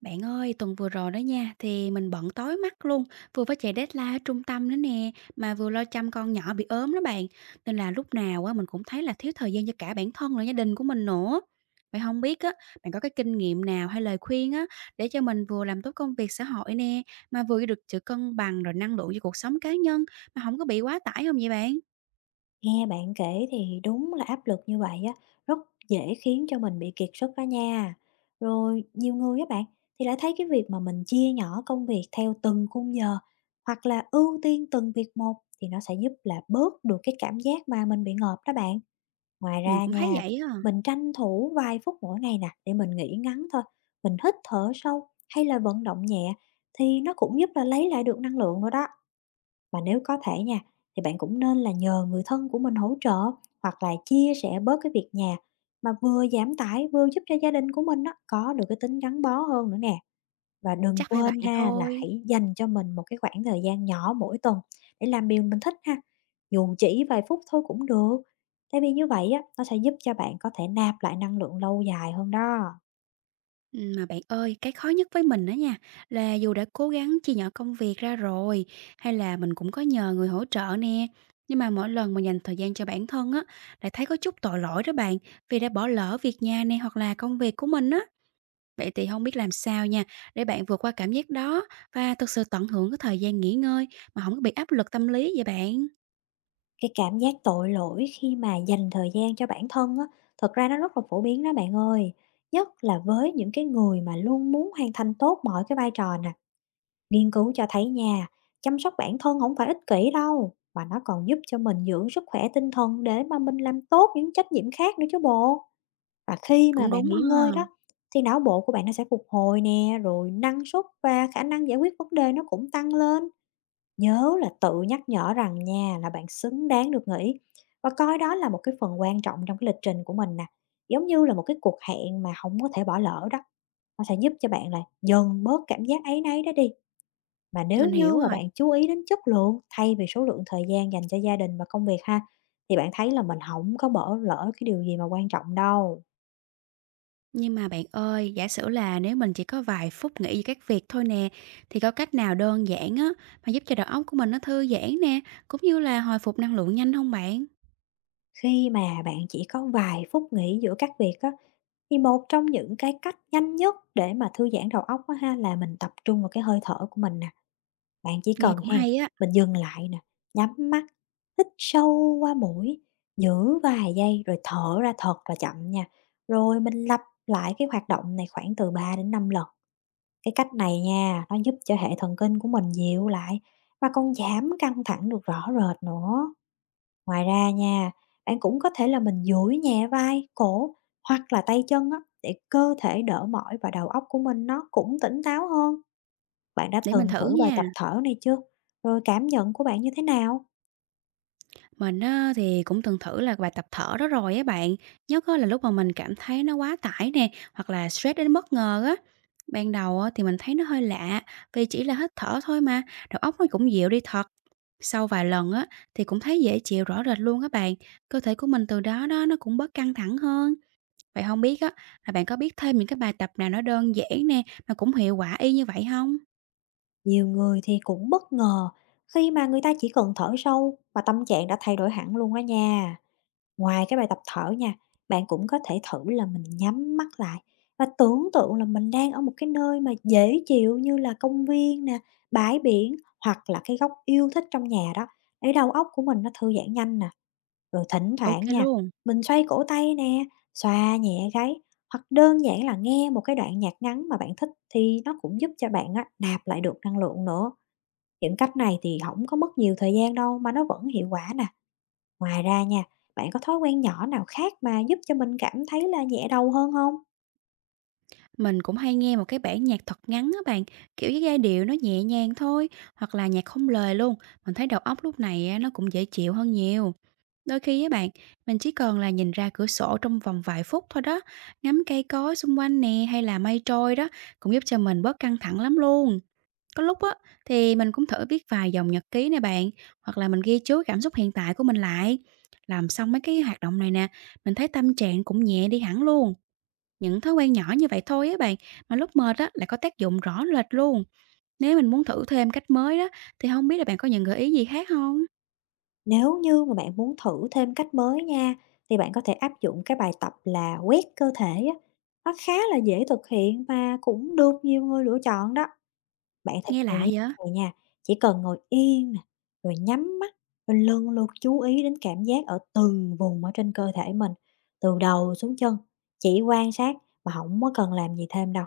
Bạn ơi, tuần vừa rồi đó nha, thì mình bận tối mắt luôn, vừa phải chạy deadline ở trung tâm nữa nè, mà vừa lo chăm con nhỏ bị ốm đó bạn. Nên là lúc nào á mình cũng thấy là thiếu thời gian cho cả bản thân lẫn gia đình của mình nữa. Vậy không biết á, bạn có cái kinh nghiệm nào hay lời khuyên á để cho mình vừa làm tốt công việc xã hội nè, mà vừa được sự cân bằng rồi năng lượng cho cuộc sống cá nhân mà không có bị quá tải không vậy bạn? Nghe bạn kể thì đúng là áp lực như vậy á, rất dễ khiến cho mình bị kiệt sức đó nha. Rồi nhiều người á bạn thì lại thấy cái việc mà mình chia nhỏ công việc theo từng khung giờ hoặc là ưu tiên từng việc một thì nó sẽ giúp là bớt được cái cảm giác mà mình bị ngợp đó bạn. Ngoài Mình ra cũng thấy nha, vậy á, mình tranh thủ vài phút mỗi ngày nè để mình nghỉ ngắn thôi, mình hít thở sâu hay là vận động nhẹ thì nó cũng giúp là lấy lại được năng lượng nữa đó. Và nếu có thể nha, thì bạn cũng nên là nhờ người thân của mình hỗ trợ hoặc là chia sẻ bớt cái việc nhà, mà vừa giảm tải vừa giúp cho gia đình của mình á, có được cái tính gắn bó hơn nữa nè. Và đừng chắc phải quên vậy ha là thôi. hãy dành cho mình một cái khoảng thời gian nhỏ mỗi tuần để làm điều mình thích ha. Dù chỉ vài phút thôi cũng được. Tại vì như vậy á, nó sẽ giúp cho bạn có thể nạp lại năng lượng lâu dài hơn đó. Mà bạn ơi, cái khó nhất với mình đó nha, là dù đã cố gắng chia nhỏ công việc ra rồi, hay là mình cũng có nhờ người hỗ trợ nè, nhưng mà mỗi lần mà dành thời gian cho bản thân á, lại thấy có chút tội lỗi đó bạn, vì đã bỏ lỡ việc nhà nè hoặc là công việc của mình á. Vậy thì không biết làm sao nha, để bạn vượt qua cảm giác đó và thực sự tận hưởng cái thời gian nghỉ ngơi mà không có bị áp lực tâm lý vậy bạn? Cái cảm giác tội lỗi khi mà dành thời gian cho bản thân á, thật ra nó rất là phổ biến đó bạn ơi. Nhất là với những cái người mà luôn muốn hoàn thành tốt mọi cái vai trò nè. Nghiên cứu cho thấy nha, chăm sóc bản thân không phải ích kỷ đâu, mà nó còn giúp cho mình dưỡng sức khỏe tinh thần để mà mình làm tốt những trách nhiệm khác nữa chứ bộ. Và khi mà Cũng bạn đúng nghỉ ngơi ha, đó, thì não bộ của bạn nó sẽ phục hồi nè, rồi năng suất và khả năng giải quyết vấn đề nó cũng tăng lên. Nhớ là tự nhắc nhở rằng nha, là bạn xứng đáng được nghỉ và coi đó là một cái phần quan trọng trong cái lịch trình của mình nè, giống như là một cái cuộc hẹn mà không có thể bỏ lỡ đó. Nó sẽ giúp cho bạn là dần bớt cảm giác áy náy đó đi, mà nếu mình như hiểu mà rồi. bạn chú ý đến chất lượng thay vì số lượng thời gian dành cho gia đình và công việc ha, thì bạn thấy là mình không có bỏ lỡ cái điều gì mà quan trọng đâu. Nhưng mà bạn ơi, giả sử là nếu mình chỉ có vài phút nghĩ về các việc thôi nè, thì có cách nào đơn giản á mà giúp cho đầu óc của mình nó thư giãn nè, cũng như là hồi phục năng lượng nhanh không bạn? Khi mà bạn chỉ có vài phút nghỉ giữa các việc á, thì một trong những cái cách nhanh nhất để mà thư giãn đầu óc á ha, là mình tập trung vào cái hơi thở của mình nè. Bạn chỉ Nghe cần cũng hen, hay á, mình dừng lại nè, nhắm mắt, hít sâu qua mũi, giữ vài giây rồi thở ra thật là chậm nha. Rồi mình lặp lại cái hoạt động này khoảng từ 3 đến 5 lần. Cái cách này nha, nó giúp cho hệ thần kinh của mình dịu lại và còn giảm căng thẳng được rõ rệt nữa. Ngoài ra nha, bạn cũng có thể là mình duỗi nhẹ vai, cổ hoặc là tay chân á, để cơ thể đỡ mỏi và đầu óc của mình nó cũng tỉnh táo hơn. Bạn đã để mình từng thử thử bài nha. tập thở này chưa? Rồi cảm nhận của bạn như thế nào? Mình á, thì cũng từng thử là bài tập thở đó rồi á bạn, nhất á là lúc mà mình cảm thấy nó quá tải nè, hoặc là stress đến bất ngờ á. Ban đầu á, thì mình thấy nó hơi lạ, vì chỉ là hít thở thôi mà, đầu óc nó cũng dịu đi thật. Sau vài lần á, thì cũng thấy dễ chịu rõ rệt luôn các bạn, cơ thể của mình từ đó đó nó cũng bớt căng thẳng hơn. Vậy không biết á, là bạn có biết thêm những cái bài tập nào nó đơn giản nè, mà cũng hiệu quả y như vậy không? Nhiều người thì cũng bất ngờ khi mà người ta chỉ cần thở sâu mà tâm trạng đã thay đổi hẳn luôn đó nha. Ngoài cái bài tập thở nha, bạn cũng có thể thử là mình nhắm mắt lại và tưởng tượng là mình đang ở một cái nơi mà dễ chịu, như là công viên nè, bãi biển hoặc là cái góc yêu thích trong nhà đó, để đầu óc của mình nó thư giãn nhanh nè. Rồi thỉnh OK thoảng nha, luôn. mình xoay cổ tay nè, xoa nhẹ gáy hoặc đơn giản là nghe một cái đoạn nhạc ngắn mà bạn thích thì nó cũng giúp cho bạn á, nạp lại được năng lượng nữa. Những cách này thì không có mất nhiều thời gian đâu mà nó vẫn hiệu quả nè. Ngoài ra nha, bạn có thói quen nhỏ nào khác mà giúp cho mình cảm thấy là nhẹ đầu hơn không? Mình cũng hay nghe một cái bản nhạc thật ngắn á bạn, kiểu với giai điệu nó nhẹ nhàng thôi, hoặc là nhạc không lời luôn. Mình thấy đầu óc lúc này á, nó cũng dễ chịu hơn nhiều. Đôi khi á bạn, mình chỉ cần là nhìn ra cửa sổ trong vòng vài phút thôi đó, ngắm cây cối xung quanh nè hay là mây trôi đó, cũng giúp cho mình bớt căng thẳng lắm luôn. Có lúc á, thì mình cũng thử viết vài dòng nhật ký nè bạn, hoặc là mình ghi chú cảm xúc hiện tại của mình lại. Làm xong mấy cái hoạt động này nè, mình thấy tâm trạng cũng nhẹ đi hẳn luôn. Những thói quen nhỏ như vậy thôi á bạn, mà lúc mệt á lại có tác dụng rõ rệt luôn. Nếu mình muốn thử thêm cách mới đó, thì không biết là bạn có những gợi ý gì khác không? Nếu như mà bạn muốn thử thêm cách mới nha, thì bạn có thể áp dụng cái bài tập là quét cơ thể á, nó khá là dễ thực hiện và cũng được nhiều người lựa chọn đó. Bạn thực Nghe hiện lạ như vậy? thế này nha, chỉ cần ngồi yên nè, rồi nhắm mắt, rồi lần lượt chú ý đến cảm giác ở từng vùng ở trên cơ thể mình, từ đầu xuống chân, chỉ quan sát mà không có cần làm gì thêm đâu.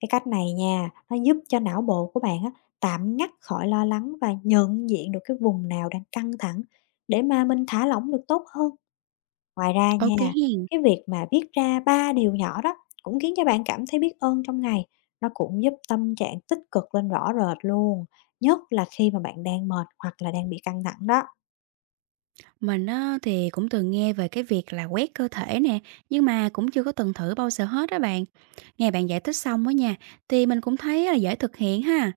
Cái cách này nha, nó giúp cho não bộ của bạn á, tạm ngắt khỏi lo lắng và nhận diện được cái vùng nào đang căng thẳng để mà mình thả lỏng được tốt hơn. Ngoài ra Ok nha, hiền. cái việc mà viết ra 3 điều nhỏ đó cũng khiến cho bạn cảm thấy biết ơn trong ngày, nó cũng giúp tâm trạng tích cực lên rõ rệt luôn, nhất là khi mà bạn đang mệt hoặc là đang bị căng thẳng đó. Mình á thì cũng từng nghe về cái việc là quét cơ thể nè, nhưng mà cũng chưa có từng thử bao giờ hết á bạn. Nghe bạn giải thích xong đó nha, thì mình cũng thấy là dễ thực hiện ha.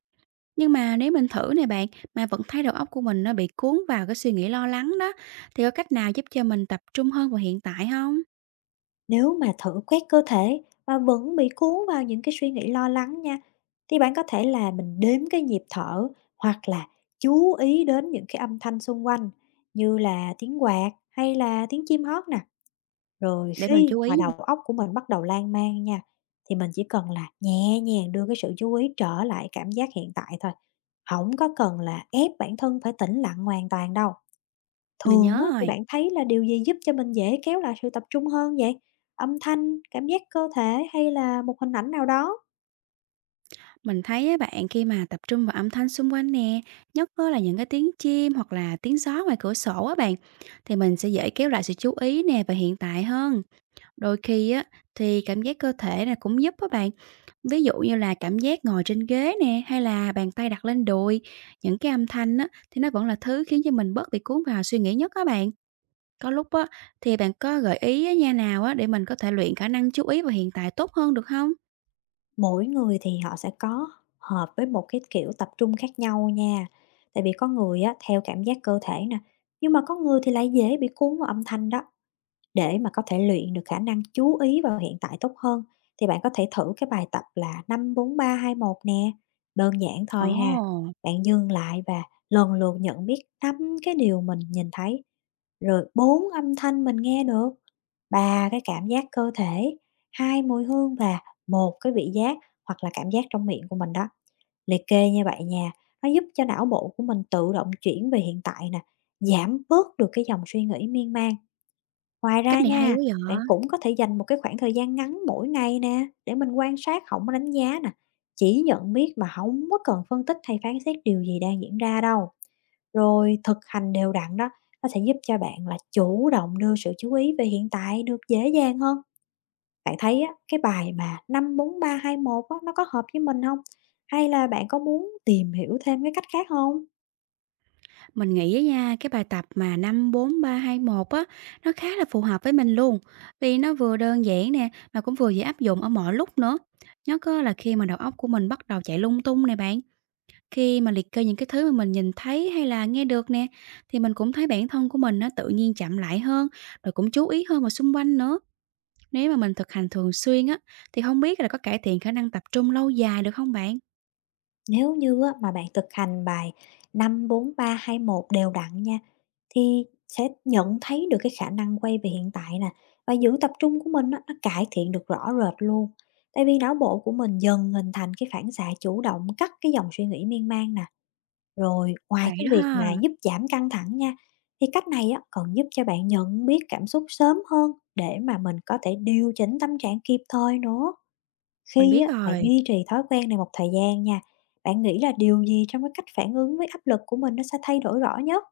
Nhưng mà nếu mình thử nè bạn, mà vẫn thấy đầu óc của mình nó bị cuốn vào cái suy nghĩ lo lắng đó, thì có cách nào giúp cho mình tập trung hơn vào hiện tại không? Nếu mà thử quét cơ thể mà vẫn bị cuốn vào những cái suy nghĩ lo lắng nha, thì bạn có thể là mình đếm cái nhịp thở hoặc là chú ý đến những cái âm thanh xung quanh như là tiếng quạt hay là tiếng chim hót nè. Rồi Để mình khi chú ý, mà đầu óc của mình bắt đầu lan man nha, thì mình chỉ cần là nhẹ nhàng đưa cái sự chú ý trở lại cảm giác hiện tại thôi, không có cần là ép bản thân phải tĩnh lặng hoàn toàn đâu. mình Thường nhớ á, thì rồi. bạn thấy là điều gì giúp cho mình dễ kéo lại sự tập trung hơn vậy? Âm thanh, cảm giác cơ thể hay là một hình ảnh nào đó? Mình thấy á bạn khi mà tập trung vào âm thanh xung quanh nè, nhất á là những cái tiếng chim hoặc là tiếng gió ngoài cửa sổ á bạn, thì mình sẽ dễ kéo lại sự chú ý nè và hiện tại hơn. Đôi khi á thì cảm giác cơ thể này cũng giúp á bạn. Ví dụ như là cảm giác ngồi trên ghế nè hay là bàn tay đặt lên đùi, những cái âm thanh á thì nó vẫn là thứ khiến cho mình bớt bị cuốn vào suy nghĩ nhất á bạn. Có lúc á thì bạn có gợi ý á, nha nào á để mình có thể luyện khả năng chú ý và hiện tại tốt hơn được không? Mỗi người thì họ sẽ có hợp với một cái kiểu tập trung khác nhau nha. Tại vì có người á, theo cảm giác cơ thể nè, nhưng mà có người thì lại dễ bị cuốn vào âm thanh đó. Để mà có thể luyện được khả năng chú ý vào hiện tại tốt hơn, thì bạn có thể thử cái bài tập là 5-4-3-2-1 nè, đơn giản thôi ha. Ồ, Bạn dừng lại và lần lượt nhận biết 5 cái điều mình nhìn thấy, rồi 4 âm thanh mình nghe được, 3 cái cảm giác cơ thể, 2 mùi hương và một cái vị giác hoặc là cảm giác trong miệng của mình đó. Liệt kê như vậy nha, nó giúp cho não bộ của mình tự động chuyển về hiện tại nè, giảm bớt được cái dòng suy nghĩ miên man. Ngoài cách ra này hay nha, quá bạn vậy. cũng có thể dành một cái khoảng thời gian ngắn mỗi ngày nè để mình quan sát, không có đánh giá nè, chỉ nhận biết mà không có cần phân tích hay phán xét điều gì đang diễn ra đâu. Rồi thực hành đều đặn đó, nó sẽ giúp cho bạn là chủ động đưa sự chú ý về hiện tại được dễ dàng hơn. Bạn thấy á, cái bài mà 5-4-3-2-1 á, nó có hợp với mình không? Hay là bạn có muốn tìm hiểu thêm cái cách khác không? Mình nghĩ á nha, cái bài tập mà 5-4-3-2-1 á, nó khá là phù hợp với mình luôn, vì nó vừa đơn giản nè, mà cũng vừa dễ áp dụng ở mọi lúc nữa. Nhất á là khi mà đầu óc của mình bắt đầu chạy lung tung nè bạn, khi mà liệt kê những cái thứ mà mình nhìn thấy hay là nghe được nè, thì mình cũng thấy bản thân của mình nó tự nhiên chậm lại hơn, rồi cũng chú ý hơn vào xung quanh nữa. Nếu mà mình thực hành thường xuyên á, thì không biết là có cải thiện khả năng tập trung lâu dài được không bạn? Nếu như á, mà bạn thực hành bài 5-4-3-2-1 đều đặn nha, thì sẽ nhận thấy được cái khả năng quay về hiện tại nè, và giữ tập trung của mình á, nó cải thiện được rõ rệt luôn. Tại vì não bộ của mình dần hình thành cái phản xạ chủ động cắt cái dòng suy nghĩ miên man nè. Rồi ngoài Vậy cái đó việc ha, mà giúp giảm căng thẳng nha, thì cách này á, còn giúp cho bạn nhận biết cảm xúc sớm hơn để mà mình có thể điều chỉnh tâm trạng kịp thời nữa. mình Khi biết á, bạn rồi. duy trì thói quen này một thời gian nha, bạn nghĩ là điều gì trong cái cách phản ứng với áp lực của mình nó sẽ thay đổi rõ nhất?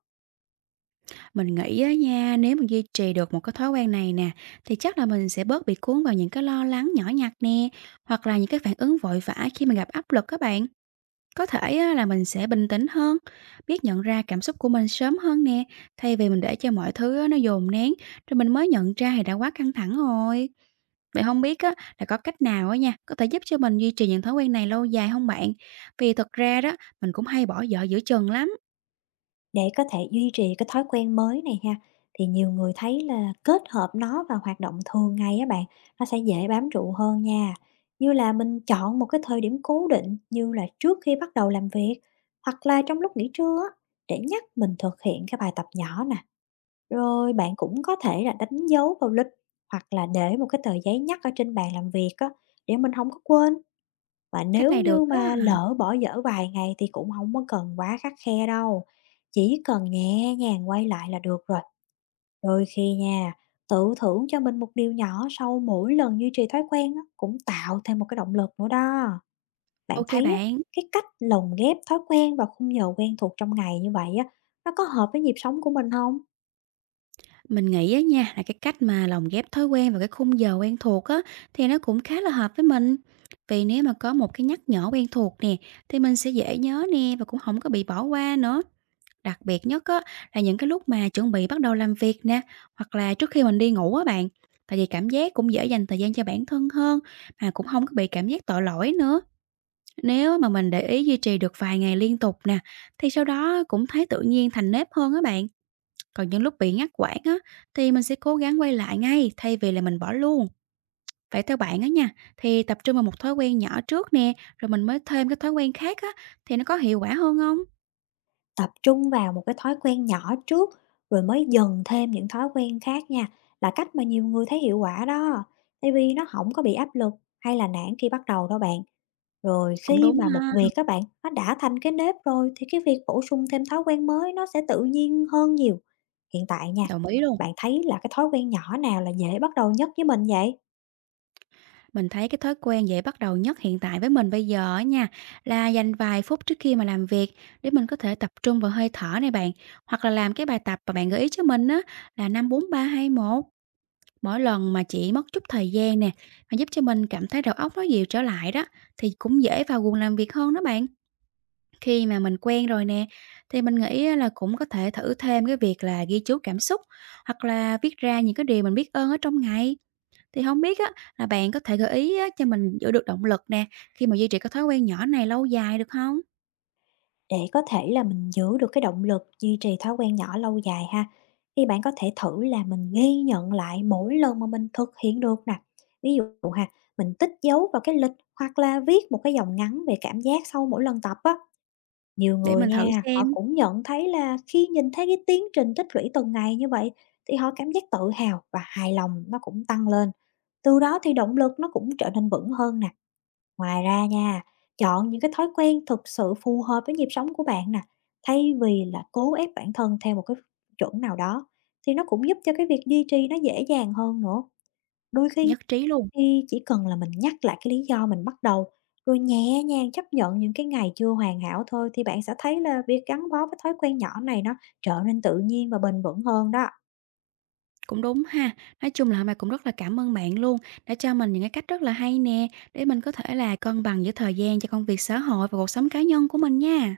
Mình nghĩ á nha, nếu mình duy trì được một cái thói quen này nè, thì chắc là mình sẽ bớt bị cuốn vào những cái lo lắng nhỏ nhặt nè, hoặc là những cái phản ứng vội vã khi mà gặp áp lực các bạn. Có thể á, là mình sẽ bình tĩnh hơn, biết nhận ra cảm xúc của mình sớm hơn nè, thay vì mình để cho mọi thứ á, nó dồn nén, rồi mình mới nhận ra thì đã quá căng thẳng rồi. Vậy không biết á, là có cách nào á nha, có thể giúp cho mình duy trì những thói quen này lâu dài không bạn? Vì thật ra đó, mình cũng hay bỏ dở giữa chừng lắm. Để có thể duy trì cái thói quen mới này ha, thì nhiều người thấy là kết hợp nó vào hoạt động thường ngày á bạn, nó sẽ dễ bám trụ hơn nha. Như là mình chọn một cái thời điểm cố định, như là trước khi bắt đầu làm việc hoặc là trong lúc nghỉ trưa á, để nhắc mình thực hiện cái bài tập nhỏ nè. Rồi bạn cũng có thể là đánh dấu vào lịch hoặc là để một cái tờ giấy nhắc ở trên bàn làm việc á, để mình không có quên. Và Cách nếu này được như mà á. lỡ bỏ dở vài ngày thì cũng không có cần quá khắt khe đâu, chỉ cần nhẹ nhàng quay lại là được rồi. Đôi khi nha, tự thưởng cho mình một điều nhỏ sau mỗi lần duy trì thói quen á, cũng tạo thêm một cái động lực nữa đó. Bạn OK thấy á, bạn. cái cách lồng ghép thói quen và khung giờ quen thuộc trong ngày như vậy á, nó có hợp với nhịp sống của mình không? Mình nghĩ á nha, là cái cách mà lồng ghép thói quen vào cái khung giờ quen thuộc á, thì nó cũng khá là hợp với mình. Vì nếu mà có một cái nhắc nhở quen thuộc nè, thì mình sẽ dễ nhớ nè và cũng không có bị bỏ qua nữa. Đặc biệt nhất á, là những cái lúc mà chuẩn bị bắt đầu làm việc nè, hoặc là trước khi mình đi ngủ á bạn. Tại vì cảm giác cũng dễ dành thời gian cho bản thân hơn, mà cũng không có bị cảm giác tội lỗi nữa. Nếu mà mình để ý duy trì được vài ngày liên tục nè, thì sau đó cũng thấy tự nhiên thành nếp hơn á bạn. Còn những lúc bị ngắt quãng á, thì mình sẽ cố gắng quay lại ngay thay vì là mình bỏ luôn. Vậy theo bạn á nha, thì tập trung vào một thói quen nhỏ trước nè, rồi mình mới thêm cái thói quen khác á, thì nó có hiệu quả hơn không? Tập trung vào một cái thói quen nhỏ trước, rồi mới dần thêm những thói quen khác nha, là cách mà nhiều người thấy hiệu quả đó, tại vì nó không có bị áp lực hay là nản khi bắt đầu đâu bạn. Rồi Cũng khi đúng mà một ha, việc các bạn, nó đã thành cái nếp rồi thì cái việc bổ sung thêm thói quen mới nó sẽ tự nhiên hơn nhiều. Hiện tại nha, đồng ý luôn. bạn thấy là cái thói quen nhỏ nào là dễ bắt đầu nhất với mình vậy? Mình thấy cái thói quen dễ bắt đầu nhất hiện tại với mình bây giờ á nha, là dành vài phút trước khi mà làm việc để mình có thể tập trung vào hơi thở này bạn, hoặc là làm cái bài tập mà bạn gợi ý cho mình á, là 5-4-3-2-1. Mỗi lần mà chị mất chút thời gian nè, mà giúp cho mình cảm thấy đầu óc nó dịu trở lại đó, thì cũng dễ vào guồng làm việc hơn đó bạn. Khi mà mình quen rồi nè, thì mình nghĩ á là cũng có thể thử thêm cái việc là ghi chú cảm xúc hoặc là viết ra những cái điều mình biết ơn ở trong ngày. Thì không biết á, là bạn có thể gợi ý á, cho mình giữ được động lực nè, khi mà duy trì cái thói quen nhỏ này lâu dài được không? Để có thể là mình giữ được cái động lực duy trì thói quen nhỏ lâu dài ha, thì bạn có thể thử là mình ghi nhận lại mỗi lần mà mình thực hiện được nè. Ví dụ ha, mình tích dấu vào cái lịch hoặc là viết một cái dòng ngắn về cảm giác sau mỗi lần tập á. Nhiều Để người mình thử nha, họ xem. cũng nhận thấy là khi nhìn thấy cái tiến trình tích lũy từng ngày như vậy, thì họ cảm giác tự hào và hài lòng nó cũng tăng lên. Từ đó thì động lực nó cũng trở nên vững hơn nè. Ngoài ra nha, chọn những cái thói quen thực sự phù hợp với nhịp sống của bạn nè, thay vì là cố ép bản thân theo một cái chuẩn nào đó thì nó cũng giúp cho cái việc duy trì nó dễ dàng hơn nữa. Đôi khi Nhất trí luôn. thì chỉ cần là mình nhắc lại cái lý do mình bắt đầu rồi nhẹ nhàng chấp nhận những cái ngày chưa hoàn hảo thôi, thì bạn sẽ thấy là việc gắn bó với thói quen nhỏ này nó trở nên tự nhiên và bền vững hơn đó. Cũng đúng ha. Nói chung là hôm nay cũng rất là cảm ơn bạn luôn, đã cho mình những cái cách rất là hay nè, để mình có thể là cân bằng giữa thời gian cho công việc xã hội và cuộc sống cá nhân của mình nha.